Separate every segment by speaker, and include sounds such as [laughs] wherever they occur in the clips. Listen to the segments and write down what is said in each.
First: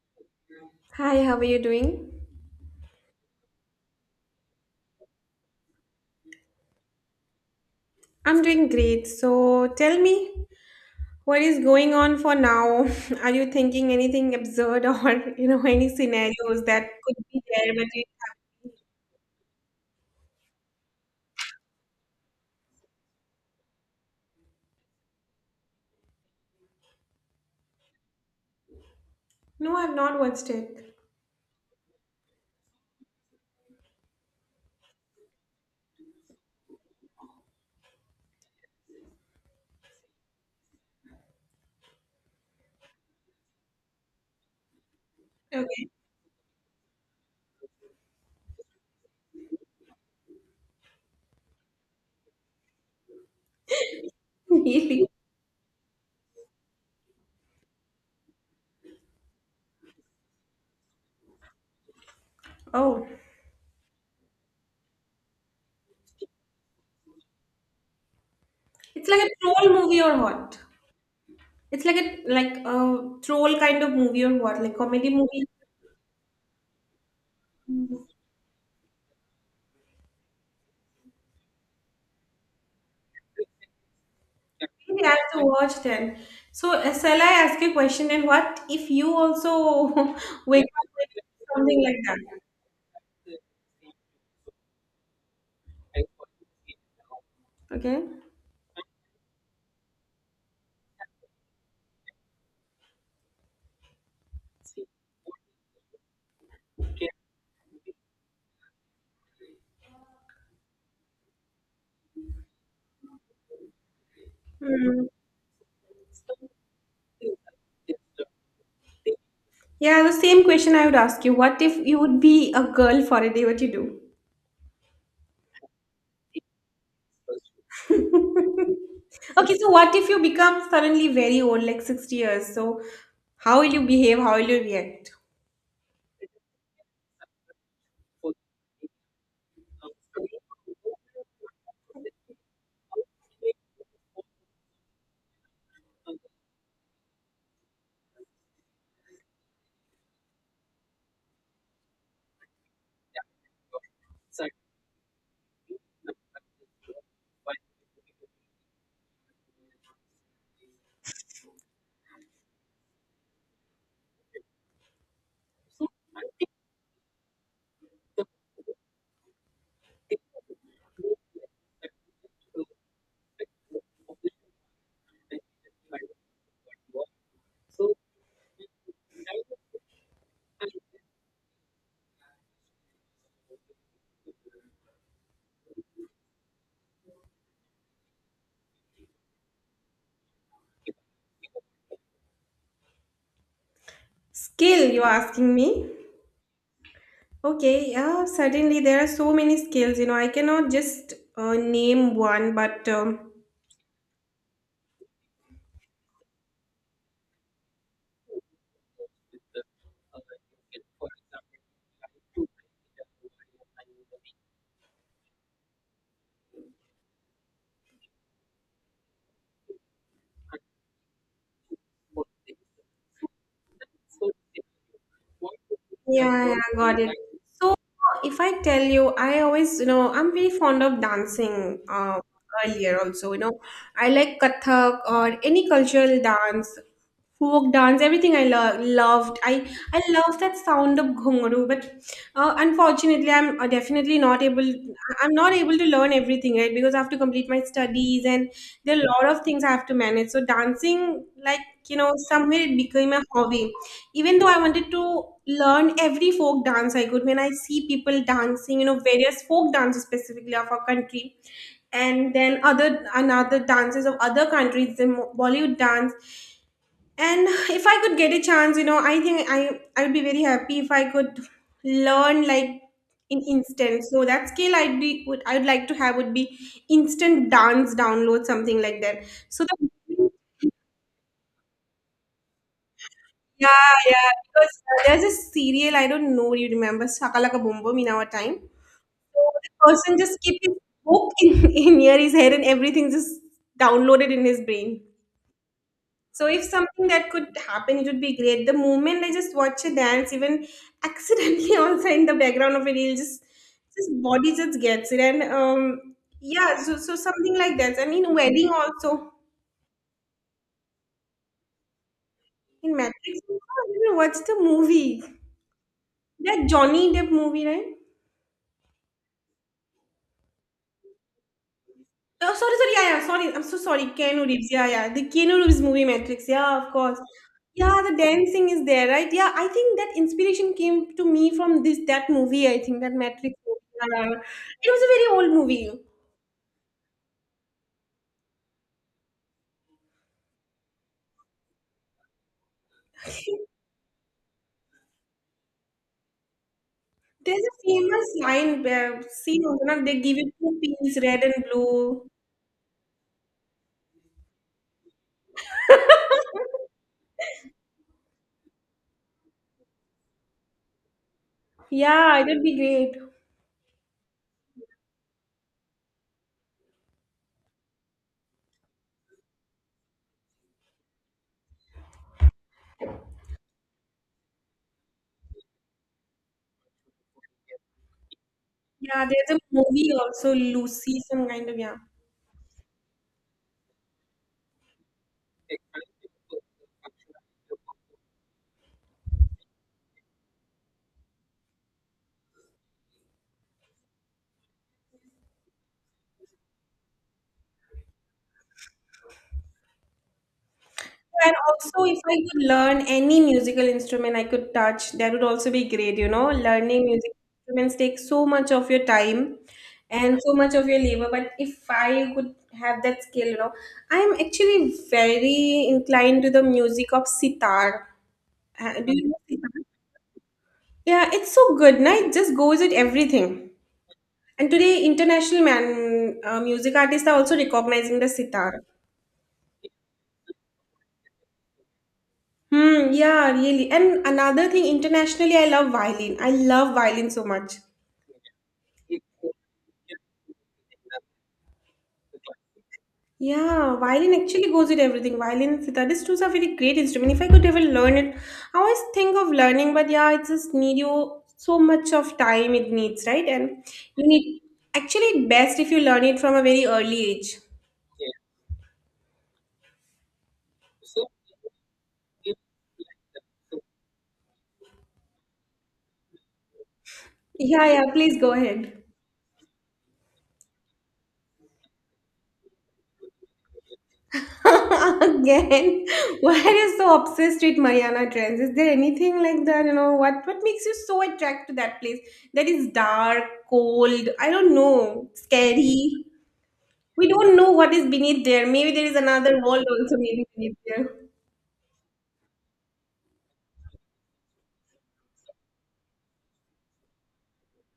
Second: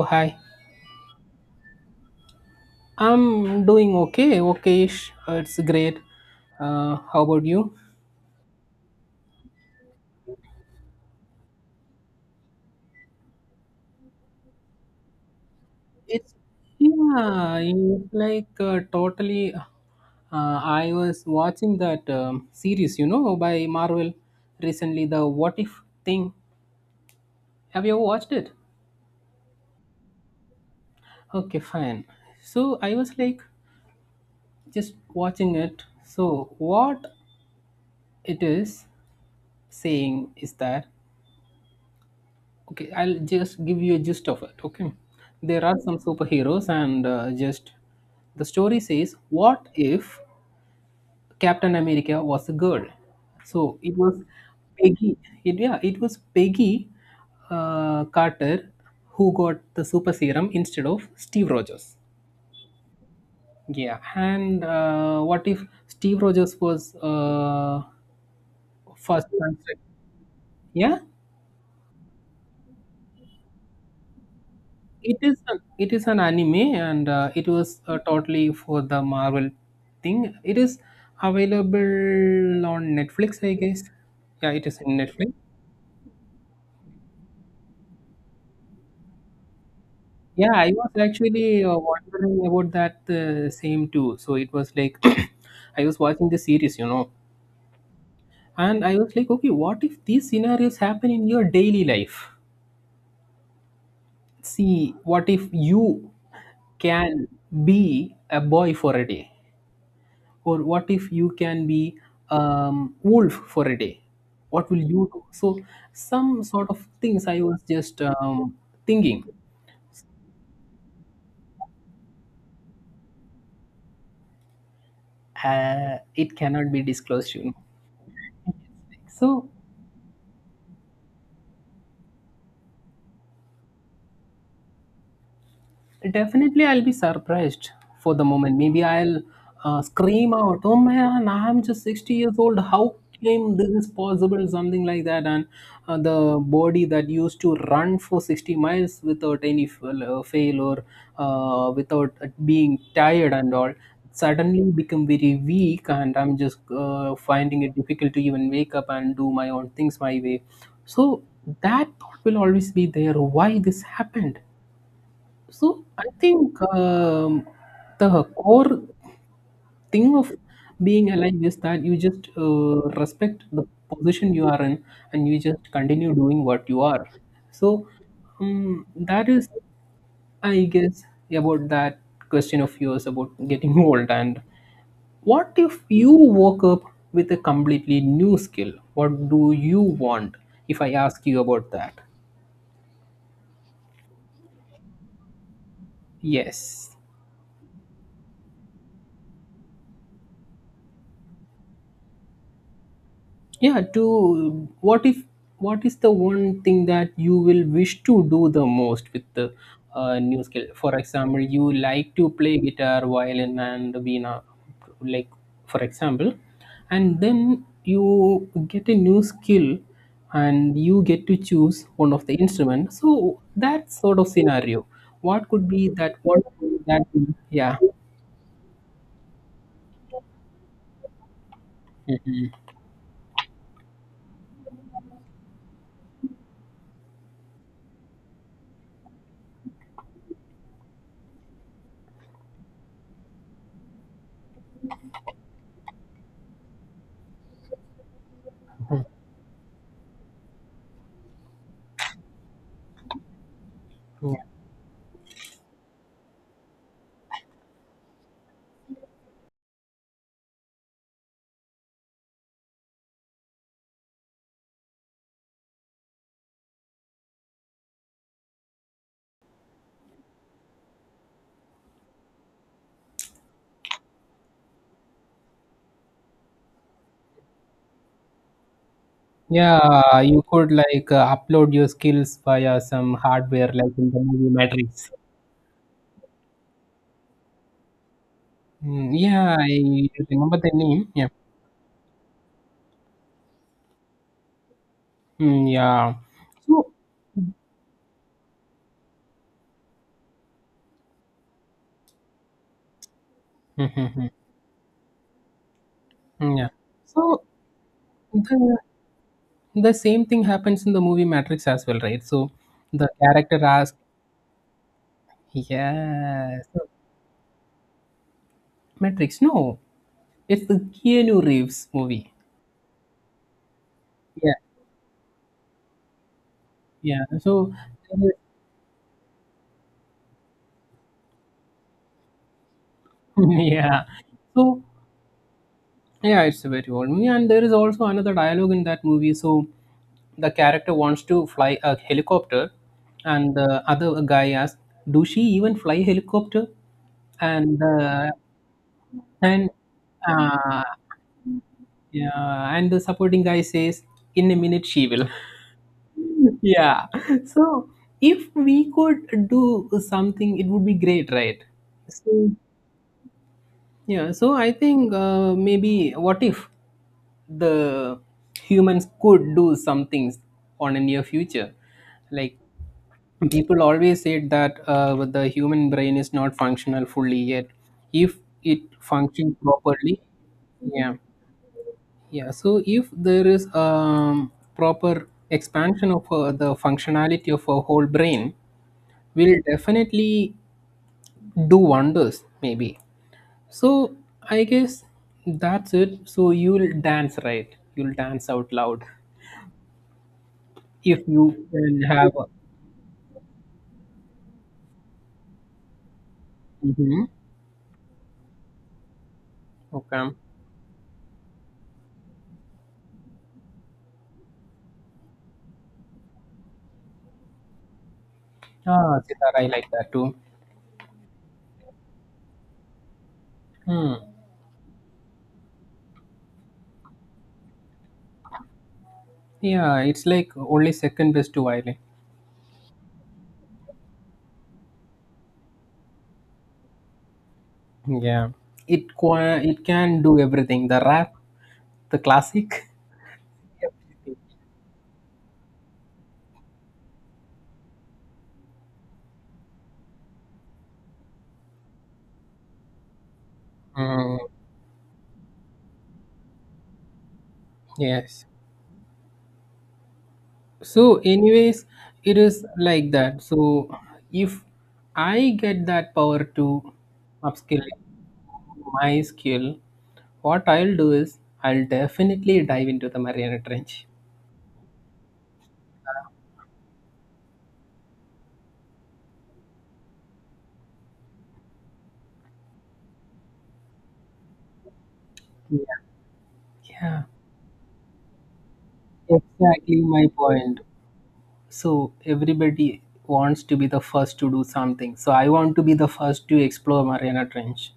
Speaker 1: Oh, hi.
Speaker 2: Hi, how are you doing?
Speaker 1: I'm doing okay, okay-ish. It's great. How about you?
Speaker 2: I'm doing great. So tell me, what is going on for now? [laughs] Are you thinking anything absurd or [laughs] any
Speaker 1: It's
Speaker 2: scenarios that could be
Speaker 1: yeah,
Speaker 2: there? But you...
Speaker 1: it's like totally. I was watching that series, you know, by Marvel recently, the What If thing. Have you ever watched it?
Speaker 2: No, I've not watched it.
Speaker 1: Okay, fine. So I was like just watching it. So what it is saying is that okay, I'll just give you a gist of it. Okay, there are
Speaker 2: Okay,
Speaker 1: some superheroes, and just the story says, what if Captain America was a girl? So it was
Speaker 2: [laughs] really?
Speaker 1: Peggy. It was Peggy Carter who got the super serum instead of Steve Rogers.
Speaker 2: Oh,
Speaker 1: Yeah, and what if Steve Rogers was
Speaker 2: it's like
Speaker 1: first
Speaker 2: a troll
Speaker 1: construct?
Speaker 2: movie or what?
Speaker 1: Yeah,
Speaker 2: It's like a troll kind of movie or what? Like comedy
Speaker 1: it is
Speaker 2: movie.
Speaker 1: an, it is an anime and it was totally for the Marvel thing. It is available on Netflix, I guess. Yeah, it is in
Speaker 2: Maybe I have
Speaker 1: Netflix.
Speaker 2: to watch then. So shall I ask you a question? And what if you also [laughs]
Speaker 1: Yeah,
Speaker 2: wake
Speaker 1: I was
Speaker 2: up with
Speaker 1: actually
Speaker 2: something like that?
Speaker 1: wondering about that same too. So it was like [coughs] [clears throat] I was watching the series, you know,
Speaker 2: Okay.
Speaker 1: and I was like, okay, what if these scenarios happen in your daily life? See, what if you can be a boy for a day? Or what if you can be wolf for a day, what will
Speaker 2: Hmm.
Speaker 1: you do? So some sort of things I was just thinking.
Speaker 2: Yeah, the same question I would ask you. What if you would be a girl for a day? What you
Speaker 1: It cannot be disclosed, you know
Speaker 2: do? [laughs]
Speaker 1: so
Speaker 2: Okay, so what if you become suddenly very old, like 60 years? So how will you behave? How will you react?
Speaker 1: Definitely, I'll be surprised for the moment. Maybe I'll scream out, "Oh man, I'm just 60 years old. How came this is possible?" Something like that. And the body that used to run for 60 miles without any fail or without being tired and all suddenly become very weak and I'm just finding it difficult to even wake up and do my own things my way. So that thought will always be there, why this happened. So I think the core thing of being alive is that you just respect the position you are in and you just continue doing what you are. So that is, I guess, about that question of yours about getting [laughs] old. And what if you woke up with a completely new skill? What do you want? If I ask you about that,
Speaker 2: Skill, you're asking me?
Speaker 1: yes.
Speaker 2: Okay, yeah, certainly there are so many skills. You know, I cannot just name one, but
Speaker 1: Yeah, to what if what is the one thing that you will wish to do the most with the new skill? For example, you like to play guitar, violin, and veena, like for example, and then you get a new skill and you get to choose one of the instrument. So that sort of scenario, what could be that? What
Speaker 2: yeah, yeah, got
Speaker 1: that
Speaker 2: it. So
Speaker 1: yeah.
Speaker 2: if I tell you, I always, I'm very fond of dancing earlier also. I like Kathak or any cultural dance, folk dance, everything. I loved, I love that sound of ghungru, but unfortunately I'm, definitely not able. I'm not able to learn everything, right? Because I have to complete my studies and there are a lot of things I have to manage, so dancing, like, somewhere it became a hobby, even
Speaker 1: Mhm.
Speaker 2: though I wanted to learn every folk dance I could. When I see people dancing, various folk dances specifically of our country, and then other another dances of other countries, the Bollywood dance, and if I could get a chance, I think I would be very happy if I could learn, like, in instant. So that skill I would like to have would be instant dance download, something like that. So the
Speaker 1: Yeah, you could like upload your skills via some hardware,
Speaker 2: yeah,
Speaker 1: like in the
Speaker 2: yeah,
Speaker 1: movie
Speaker 2: because
Speaker 1: Matrix.
Speaker 2: there's a serial, I don't know, you remember Shakalaka Boom Boom in our time?
Speaker 1: Mm,
Speaker 2: So
Speaker 1: yeah, I
Speaker 2: the person just
Speaker 1: remember
Speaker 2: keep
Speaker 1: the
Speaker 2: his
Speaker 1: name. Yeah,
Speaker 2: book in, [laughs] in near his head and everything just downloaded in his brain.
Speaker 1: mm, yeah.
Speaker 2: So if
Speaker 1: So,
Speaker 2: something that could happen, it would be great. The moment I just watch a dance, even accidentally, [laughs] also in the background of it, it just
Speaker 1: [laughs]
Speaker 2: just
Speaker 1: mhm.
Speaker 2: body just gets it. And
Speaker 1: Mm, yeah.
Speaker 2: yeah, so
Speaker 1: So
Speaker 2: something like that. And in wedding
Speaker 1: the
Speaker 2: also.
Speaker 1: the same thing happens in the movie Matrix as well, right? So
Speaker 2: In
Speaker 1: the
Speaker 2: Matrix, [laughs] I
Speaker 1: character asks,
Speaker 2: don't know, what's the movie?
Speaker 1: "Yeah,
Speaker 2: That
Speaker 1: so
Speaker 2: Johnny Depp movie, right?
Speaker 1: Matrix? No, it's the Keanu Reeves movie."
Speaker 2: Oh, sorry, sorry. Yeah, yeah. Sorry. I'm so sorry. Keanu
Speaker 1: Yeah,
Speaker 2: Reeves. Yeah, yeah. The Keanu Reeves movie Matrix. Yeah, of course.
Speaker 1: yeah. So
Speaker 2: Yeah, the dancing is there, right? Yeah, I think that inspiration came to me from this that movie. I think that
Speaker 1: [laughs]
Speaker 2: Matrix movie.
Speaker 1: yeah,
Speaker 2: Yeah, yeah.
Speaker 1: so
Speaker 2: It was a very old movie.
Speaker 1: yeah, it's a very old movie, and there is also another dialogue in that movie. So, the character wants to fly a helicopter, and the other guy asks, "Do she even fly helicopter?"
Speaker 2: There's
Speaker 1: And
Speaker 2: a
Speaker 1: uh,
Speaker 2: famous line where, see,
Speaker 1: and
Speaker 2: you know, they give you two
Speaker 1: uh,
Speaker 2: peas, red and blue.
Speaker 1: yeah, and the supporting guy says, "In a minute, she will." [laughs] Yeah. So, if we could do something, it would be great, right?
Speaker 2: Yeah,
Speaker 1: So
Speaker 2: it'll be great.
Speaker 1: yeah, so I think maybe what if the humans could do some things on a near future? Like people always said that the human brain is not functional fully yet. If it
Speaker 2: Yeah,
Speaker 1: functions
Speaker 2: there's a movie
Speaker 1: properly,
Speaker 2: also,
Speaker 1: yeah,
Speaker 2: Lucy, some kind of, yeah.
Speaker 1: yeah. So if there is proper expansion of the functionality of a whole brain, will definitely do wonders. Maybe so I guess that's it. So you'll dance, right? You'll dance out loud if
Speaker 2: And
Speaker 1: you can
Speaker 2: also, if
Speaker 1: have.
Speaker 2: I could learn any musical instrument I could touch, that would also be great. You know, learning
Speaker 1: Mhm.
Speaker 2: musical instruments takes so much of your time
Speaker 1: Okay.
Speaker 2: and so much of your labor. But if I could have that skill, you know, I'm actually very inclined to the music of sitar.
Speaker 1: Ah,
Speaker 2: Do you know
Speaker 1: sitar, I
Speaker 2: sitar?
Speaker 1: like that too.
Speaker 2: Yeah, it's so good, na? It just goes with everything.
Speaker 1: Hmm.
Speaker 2: And today, international man music artists are also recognizing the sitar.
Speaker 1: Yeah, it's like only second best to violin.
Speaker 2: Hmm, yeah, really. And another thing, internationally, I love violin. I love violin so much.
Speaker 1: Yeah, it can do everything. The rap, the classic.
Speaker 2: Yeah, violin actually goes with everything. Violin, sitar, these two are very great instrument. If I could ever learn it, I always think of learning, but, yeah, it just need you so much of time it needs, right? And you
Speaker 1: Mm,
Speaker 2: need, actually, best if you learn it from a very early age.
Speaker 1: yes. So, anyways, it is like that. So, if I get that power to upskill
Speaker 2: Yeah, yeah, please go ahead.
Speaker 1: my skill, what I'll do is I'll definitely dive into the Mariana Trench.
Speaker 2: [laughs] Again, why are you so obsessed with Mariana Trench? Is there anything like that? You know what? What makes you so attracted to that place? That is dark, cold, I don't know,
Speaker 1: Yeah.
Speaker 2: scary.
Speaker 1: Yeah,
Speaker 2: We don't know what is beneath there. Maybe there is another world
Speaker 1: exactly
Speaker 2: also,
Speaker 1: my
Speaker 2: maybe beneath
Speaker 1: point.
Speaker 2: there.
Speaker 1: So everybody wants to be the first to do something. So I want to be the first to explore Mariana Trench.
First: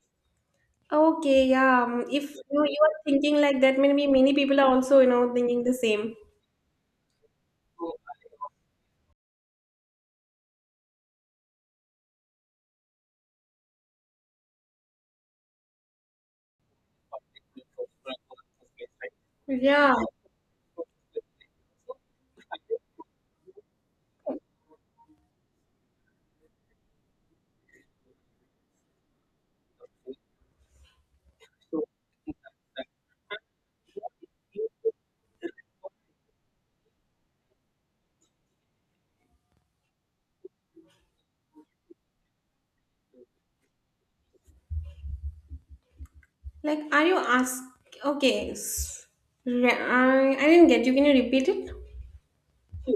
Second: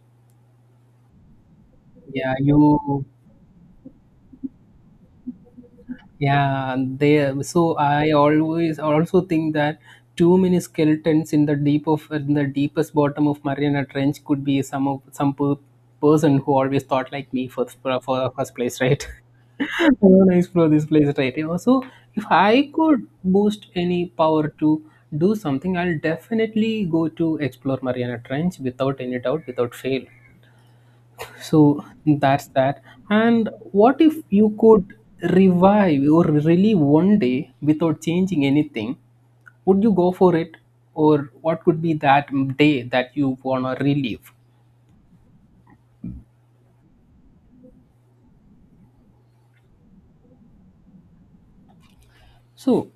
Speaker 2: Okay, yeah. If
Speaker 1: Yeah,
Speaker 2: you know, you are
Speaker 1: you
Speaker 2: thinking like that, maybe many people are also thinking the same.
Speaker 1: Yeah, they so I always also think that too many skeletons in the deepest bottom of Mariana Trench could be some of person who always thought like me for for first place, right? [laughs] I
Speaker 2: Yeah.
Speaker 1: want to explore this place, right? You know, so if I could boost any power to do something, I'll definitely go to explore Mariana Trench without any doubt, without fail. So that's that. And what if you could revive or relive one day without changing anything? Would you go for it? Or what could be that day that you want to relive?
Speaker 2: Like, are you ask? Okay. I didn't get you. Can you repeat it?
Speaker 1: So,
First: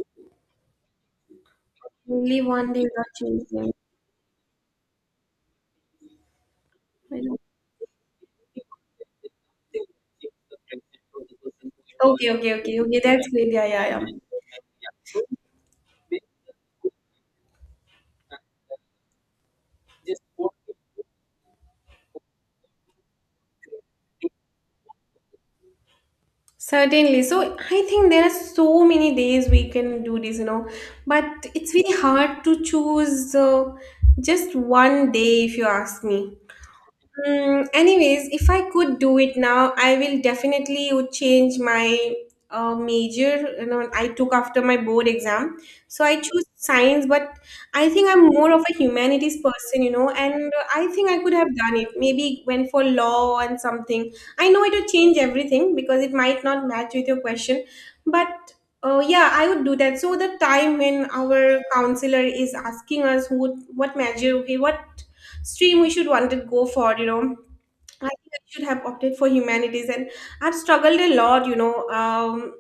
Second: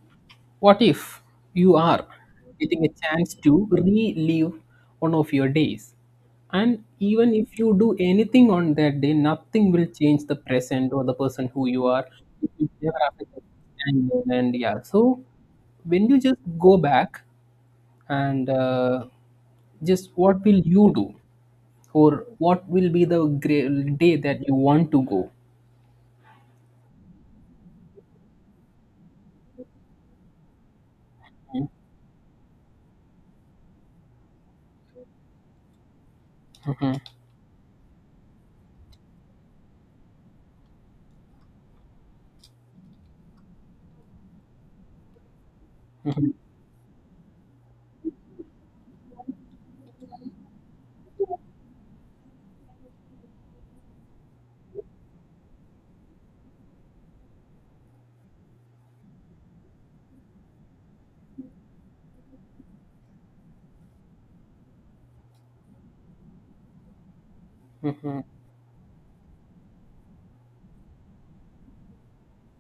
Speaker 1: what if you are
Speaker 2: Only one day
Speaker 1: getting a
Speaker 2: without
Speaker 1: chance to
Speaker 2: change.
Speaker 1: relive one of your days? And
Speaker 2: I
Speaker 1: even
Speaker 2: know.
Speaker 1: if you do anything on that day, nothing will change the present or the person who you are.
Speaker 2: Okay,
Speaker 1: It
Speaker 2: okay,
Speaker 1: will
Speaker 2: okay,
Speaker 1: never
Speaker 2: okay. That's
Speaker 1: affect
Speaker 2: great. Yeah, yeah, yeah.
Speaker 1: the time. And, yeah, so when you just go back and just what will you do, or what will be the great day that you want to go?
Speaker 2: Certainly. So I think there are so many days we can do this, but it's very hard to choose, just one day, if you ask me.
Speaker 1: Hmm.
Speaker 2: Mm, anyways, if I could do it now, I will definitely would change my, major. You know, I took after my board exam, so I
Speaker 1: Hmm.
Speaker 2: choose science. But I think I'm more of a humanities person, you know, and I think I could have done it. Maybe went for law and something. I know it would change everything because it might not match with your question, but. Yeah, I would do that. So the time when our counselor is asking us, who, what measure, okay, what stream we should wanted go for, I
Speaker 1: Hmm.
Speaker 2: think I should have opted for humanities, and I've struggled a lot,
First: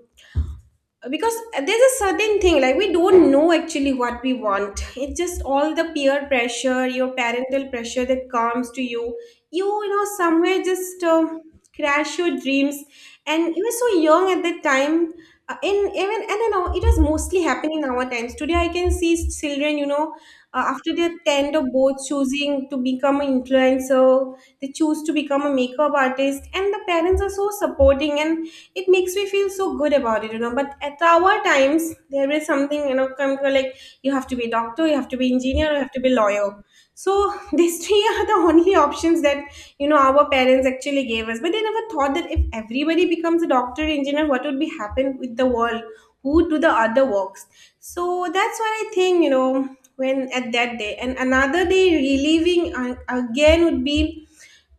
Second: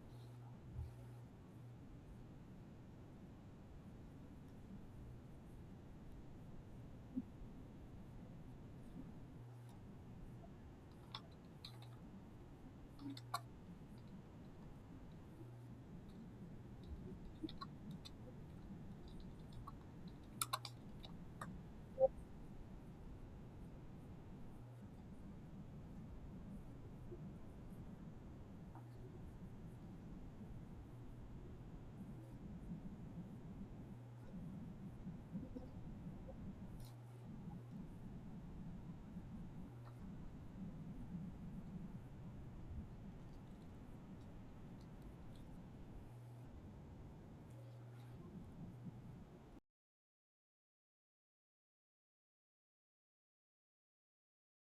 Speaker 2: because, there's a certain thing, like we don't know actually what we want. It's just all the peer pressure, your parental pressure, that comes to you. You you know somewhere just, crash your dreams, and you were so young at that time. In Even I don't know, it was mostly happening in our times. Today I can see children, after their 10th or both, choosing to become an influencer. They choose to become a makeup artist and the parents are so supporting, and it makes me feel so good about it, but at our times there is something, come to, like, you have to be doctor, you have to be engineer, you have to be lawyer. So [laughs] these three are the only options that, you know, our parents actually gave us, but they never thought that if everybody becomes a doctor, engineer, what would be happen with the world, who do the other works. So that's what I think, when at that day. And another day reliving, again would be,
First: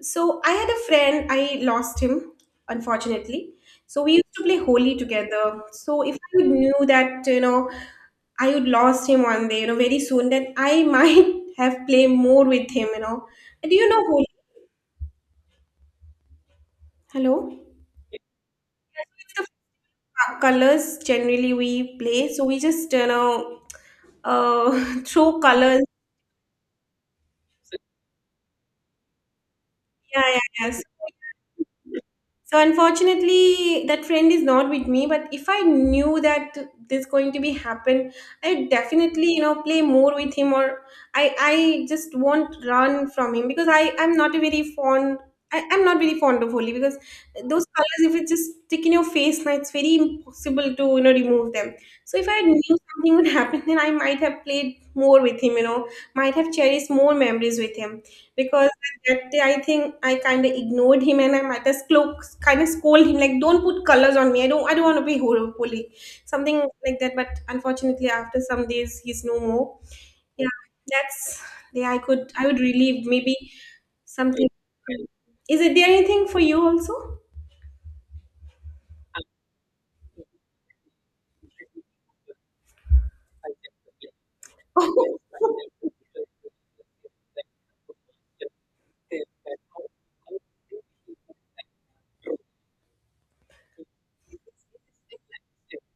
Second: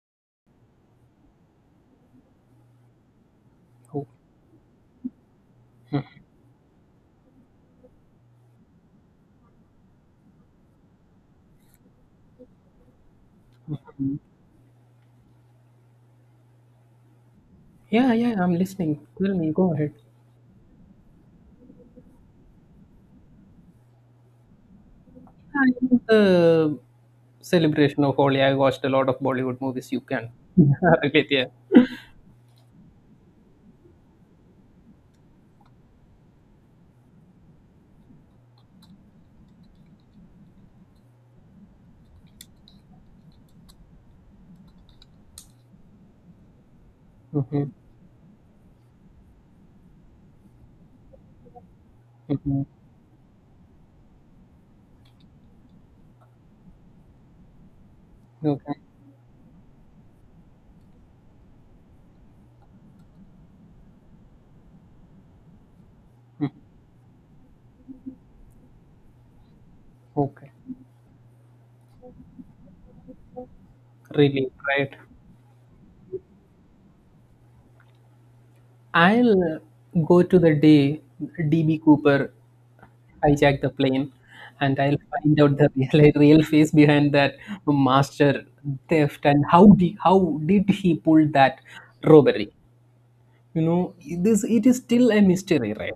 Speaker 2: so I had a friend, I lost him, unfortunately. So
Speaker 1: Oh.
Speaker 2: we used to play Holi together. So if I [laughs] would knew that, I would lost him one day, very soon, then I might [laughs] have played more with him. And do you know Holi? Hello? Yeah,
Speaker 1: Yeah, yeah, I'm listening. Tell
Speaker 2: so it's
Speaker 1: me, go ahead.
Speaker 2: the [laughs] colors generally we play. So we just, [laughs] throw colors.
Speaker 1: And the celebration of Holi, I watched a lot of Bollywood movies. You
Speaker 2: Yeah,
Speaker 1: can
Speaker 2: yeah,
Speaker 1: [laughs]
Speaker 2: yeah. So,
Speaker 1: relate, yeah.
Speaker 2: So unfortunately, that friend is not with me. But if I knew that this going to be happen, I definitely, play more with him, or I just won't run from him, because I'm not a very fond. I'm not very fond of Holi, because those
Speaker 1: Hmm.
Speaker 2: colors, if it just stick in your face, now it's very impossible to, remove them. So if I
Speaker 1: Hmm.
Speaker 2: knew something would [laughs] happen, then I might have played more with him. You know, might have cherished more memories with him, because
Speaker 1: Okay.
Speaker 2: that day I think I kind of ignored him, and I might as well kind of scold him, like, don't put colors on me. I don't want to be holy,
Speaker 1: Mhm.
Speaker 2: something like that. But unfortunately, after some days, he's no more. Yeah,
Speaker 1: Okay.
Speaker 2: that's, yeah, I would relieve maybe something.
Speaker 1: Really, right?
Speaker 2: Is it there anything for you also?
Speaker 1: I'll go to the day DB Cooper hijacked the plane, and I'll find out the
Speaker 2: [laughs]
Speaker 1: [laughs] real face behind that master theft and how did he pull that robbery? You know, this it is still a mystery, right?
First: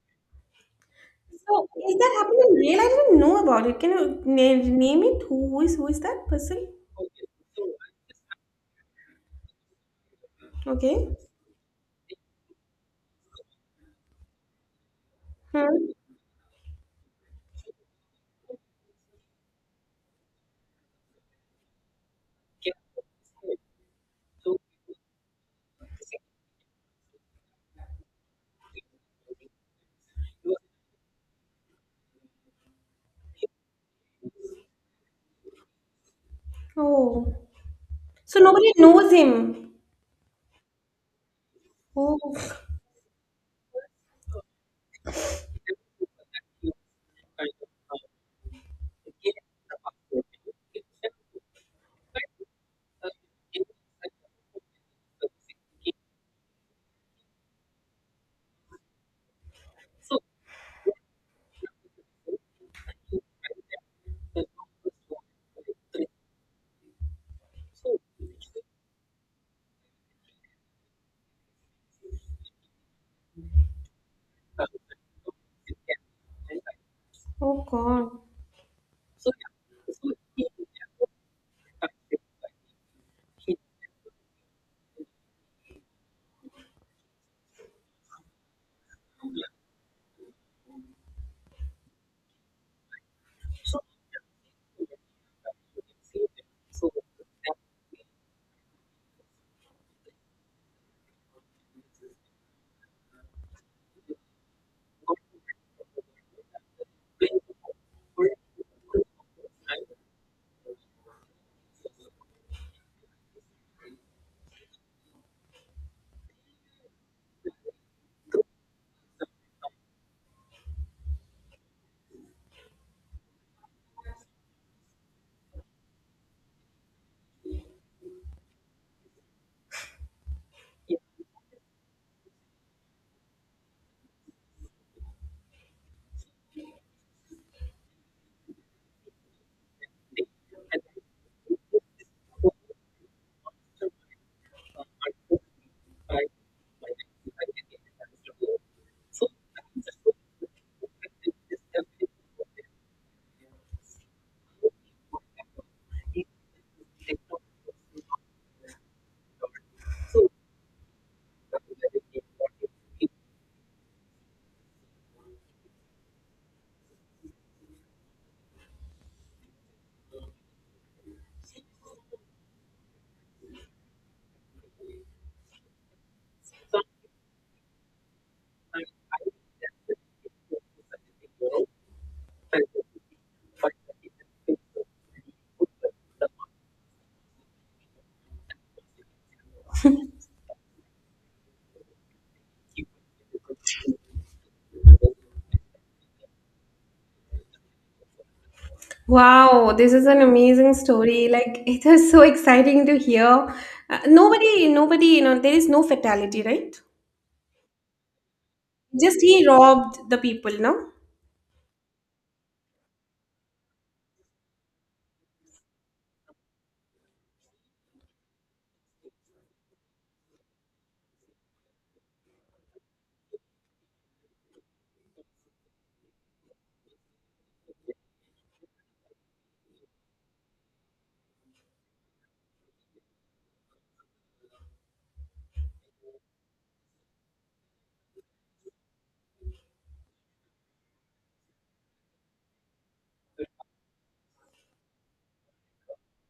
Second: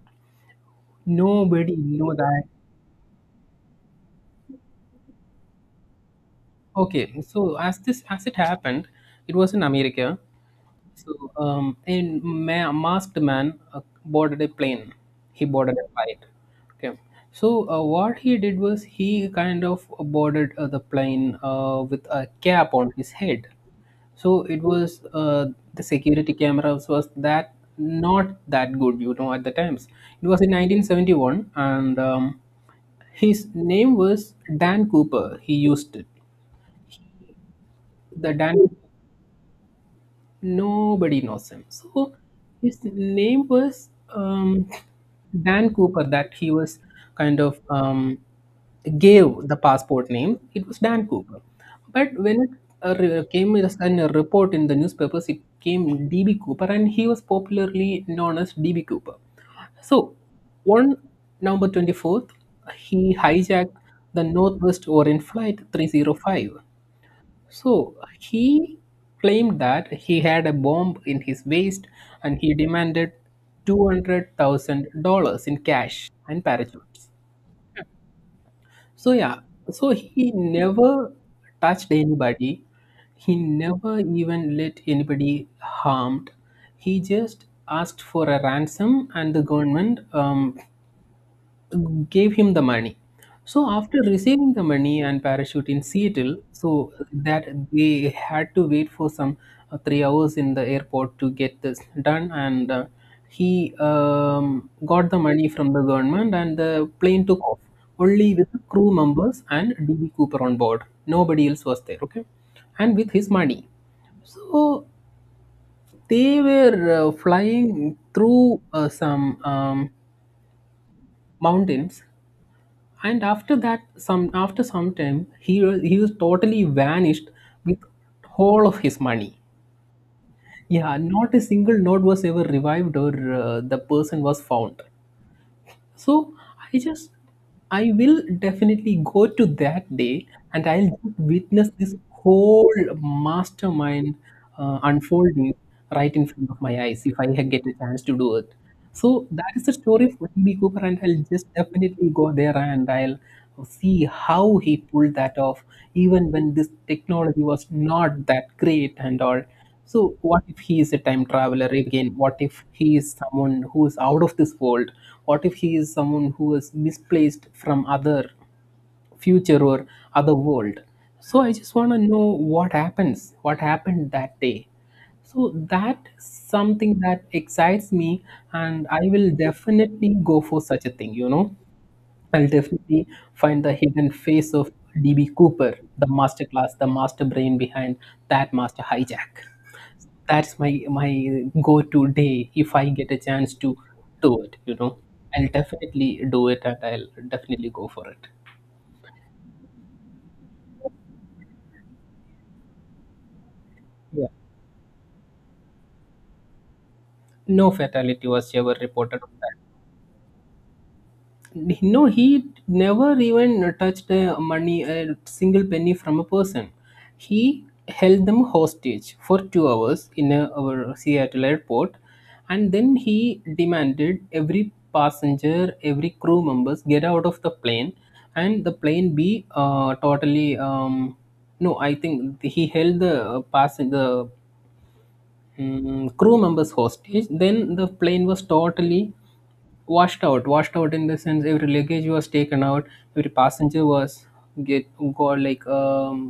Speaker 2: So
Speaker 1: Nobody
Speaker 2: is
Speaker 1: know
Speaker 2: that happened
Speaker 1: that.
Speaker 2: in real? I didn't know about it. Can you name it? Who is that person?
Speaker 1: Okay, so as this as it happened, it was in America.
Speaker 2: Okay.
Speaker 1: So a masked man boarded a plane. He boarded a
Speaker 2: Hmm.
Speaker 1: flight. Okay, so what he did was he kind of boarded the plane with a cap on his head. So it was the security cameras was that not that good, you know, at the times. It was in 1971, and his name was Dan Cooper. He used it.
Speaker 2: Oh.
Speaker 1: The
Speaker 2: So
Speaker 1: Dan.
Speaker 2: nobody knows him.
Speaker 1: Nobody knows him. So
Speaker 2: Oh,
Speaker 1: his name was um, Dan Cooper, that he was kind of gave the passport name. It was Dan Cooper. But when it came as a report in the newspapers, it came DB Cooper, and he was popularly known as DB Cooper. So, on November 24th, he hijacked the Northwest Orient Flight 305. So he claimed that he had a bomb in his waist and he demanded $200,000 in cash and parachutes.
Speaker 2: oh God.
Speaker 1: So, yeah, so he never touched anybody. He never even let anybody harmed. He just asked for a ransom and the government gave him the money. So after receiving the money and parachute in Seattle, so that they had to wait for some 3 hours in the airport to get this done, and he got the money from the government, and the plane took off only with the crew members and DB Cooper on board. Nobody else was there. Okay, and with his money. So they were flying through some mountains and after that some after some time he was totally vanished with whole of his money. Yeah, not a single note was ever revived or the person was found. So I just I will definitely go to that day and I'll just witness this whole mastermind unfolding right in front of my eyes if I get a chance to do it. So that is the story of T B. Cooper, and I'll just definitely go there and I'll see how he pulled that off, even when this technology was not that great and all. So, what if he is a time traveler again? What if he is someone who is out of this world? What if he is someone who is misplaced from other future or other world? So, I just want to know what happens, what happened that day. So, that is something that excites me, and I will definitely go for such a thing, you know. I'll definitely find the hidden face of DB Cooper, the masterclass, the master brain behind that master hijack. That's my my go-to day if I get a chance to do it. You know, I'll definitely do it, and I'll definitely go for it.
Speaker 2: Wow, this is an amazing story. Like, [laughs] it is so exciting to hear. Uh,
Speaker 1: Yeah.
Speaker 2: nobody, nobody, there is no fatality, right?
Speaker 1: No fatality was ever
Speaker 2: Just
Speaker 1: reported. On
Speaker 2: he robbed the people, no?
Speaker 1: no, he never even touched money, a single penny from a person. He held them hostage for 2 hours in a, our Seattle airport, and then he demanded every passenger, every crew members get out of the plane, and the plane be totally. No, I think he held the passenger, mm, crew members hostage then the plane was totally washed out in the sense every luggage was taken out, every passenger was get got like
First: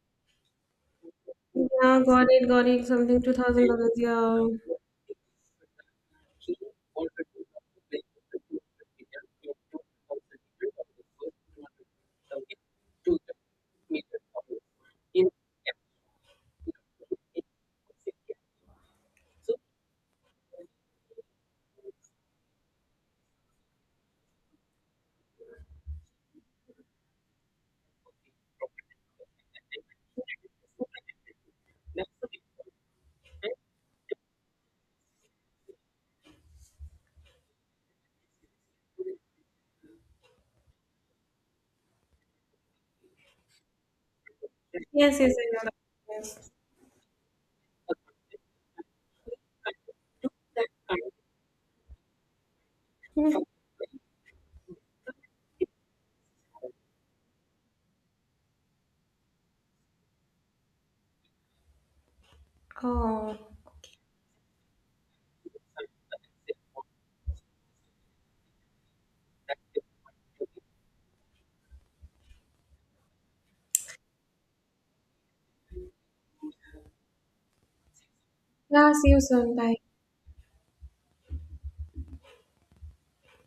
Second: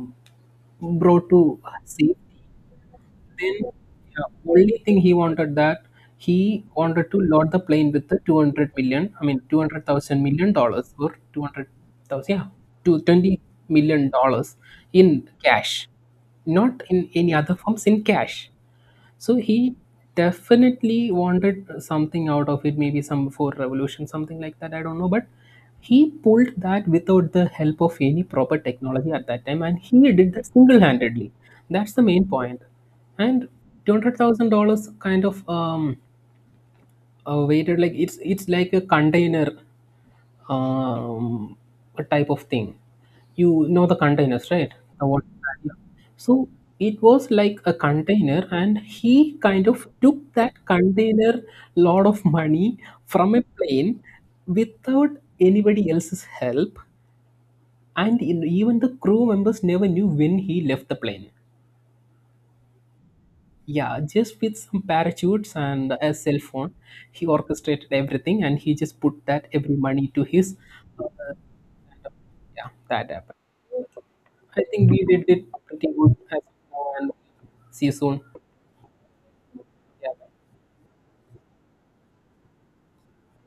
Speaker 1: brought to
Speaker 2: Yeah,
Speaker 1: safe.
Speaker 2: got it, got it. Something two
Speaker 1: Then
Speaker 2: thousand dollars.
Speaker 1: yeah,
Speaker 2: Yeah.
Speaker 1: only thing he wanted that he wanted to load the plane with the 200 million, I mean 200,000 million dollars or 200,000, yeah, to 20 million dollars in cash, not in any other forms, in cash. So he definitely wanted something out of it, maybe some for revolution, something like that. I don't know, but he pulled that without the help of any proper technology at that time, and he did that single-handedly. That's the main point. And $200,000 kind of weighted like it's like a container, um, a type of thing. You know the containers, right? The
Speaker 2: Yes,
Speaker 1: water.
Speaker 2: yes, I know that.
Speaker 1: So
Speaker 2: [laughs]
Speaker 1: it was like a container, and he kind of took that container lot of money from
Speaker 2: Yes.
Speaker 1: a plane without anybody else's help, and in, even the crew members never knew when he left the plane.
Speaker 2: Oh.
Speaker 1: Yeah, just with some parachutes and a cell phone, he orchestrated everything, and he just put that every money to his. Uh, yeah, that happened. I think we did it pretty good. And see you soon.
Speaker 2: Yeah, see you soon. Bye.
Speaker 1: Yeah.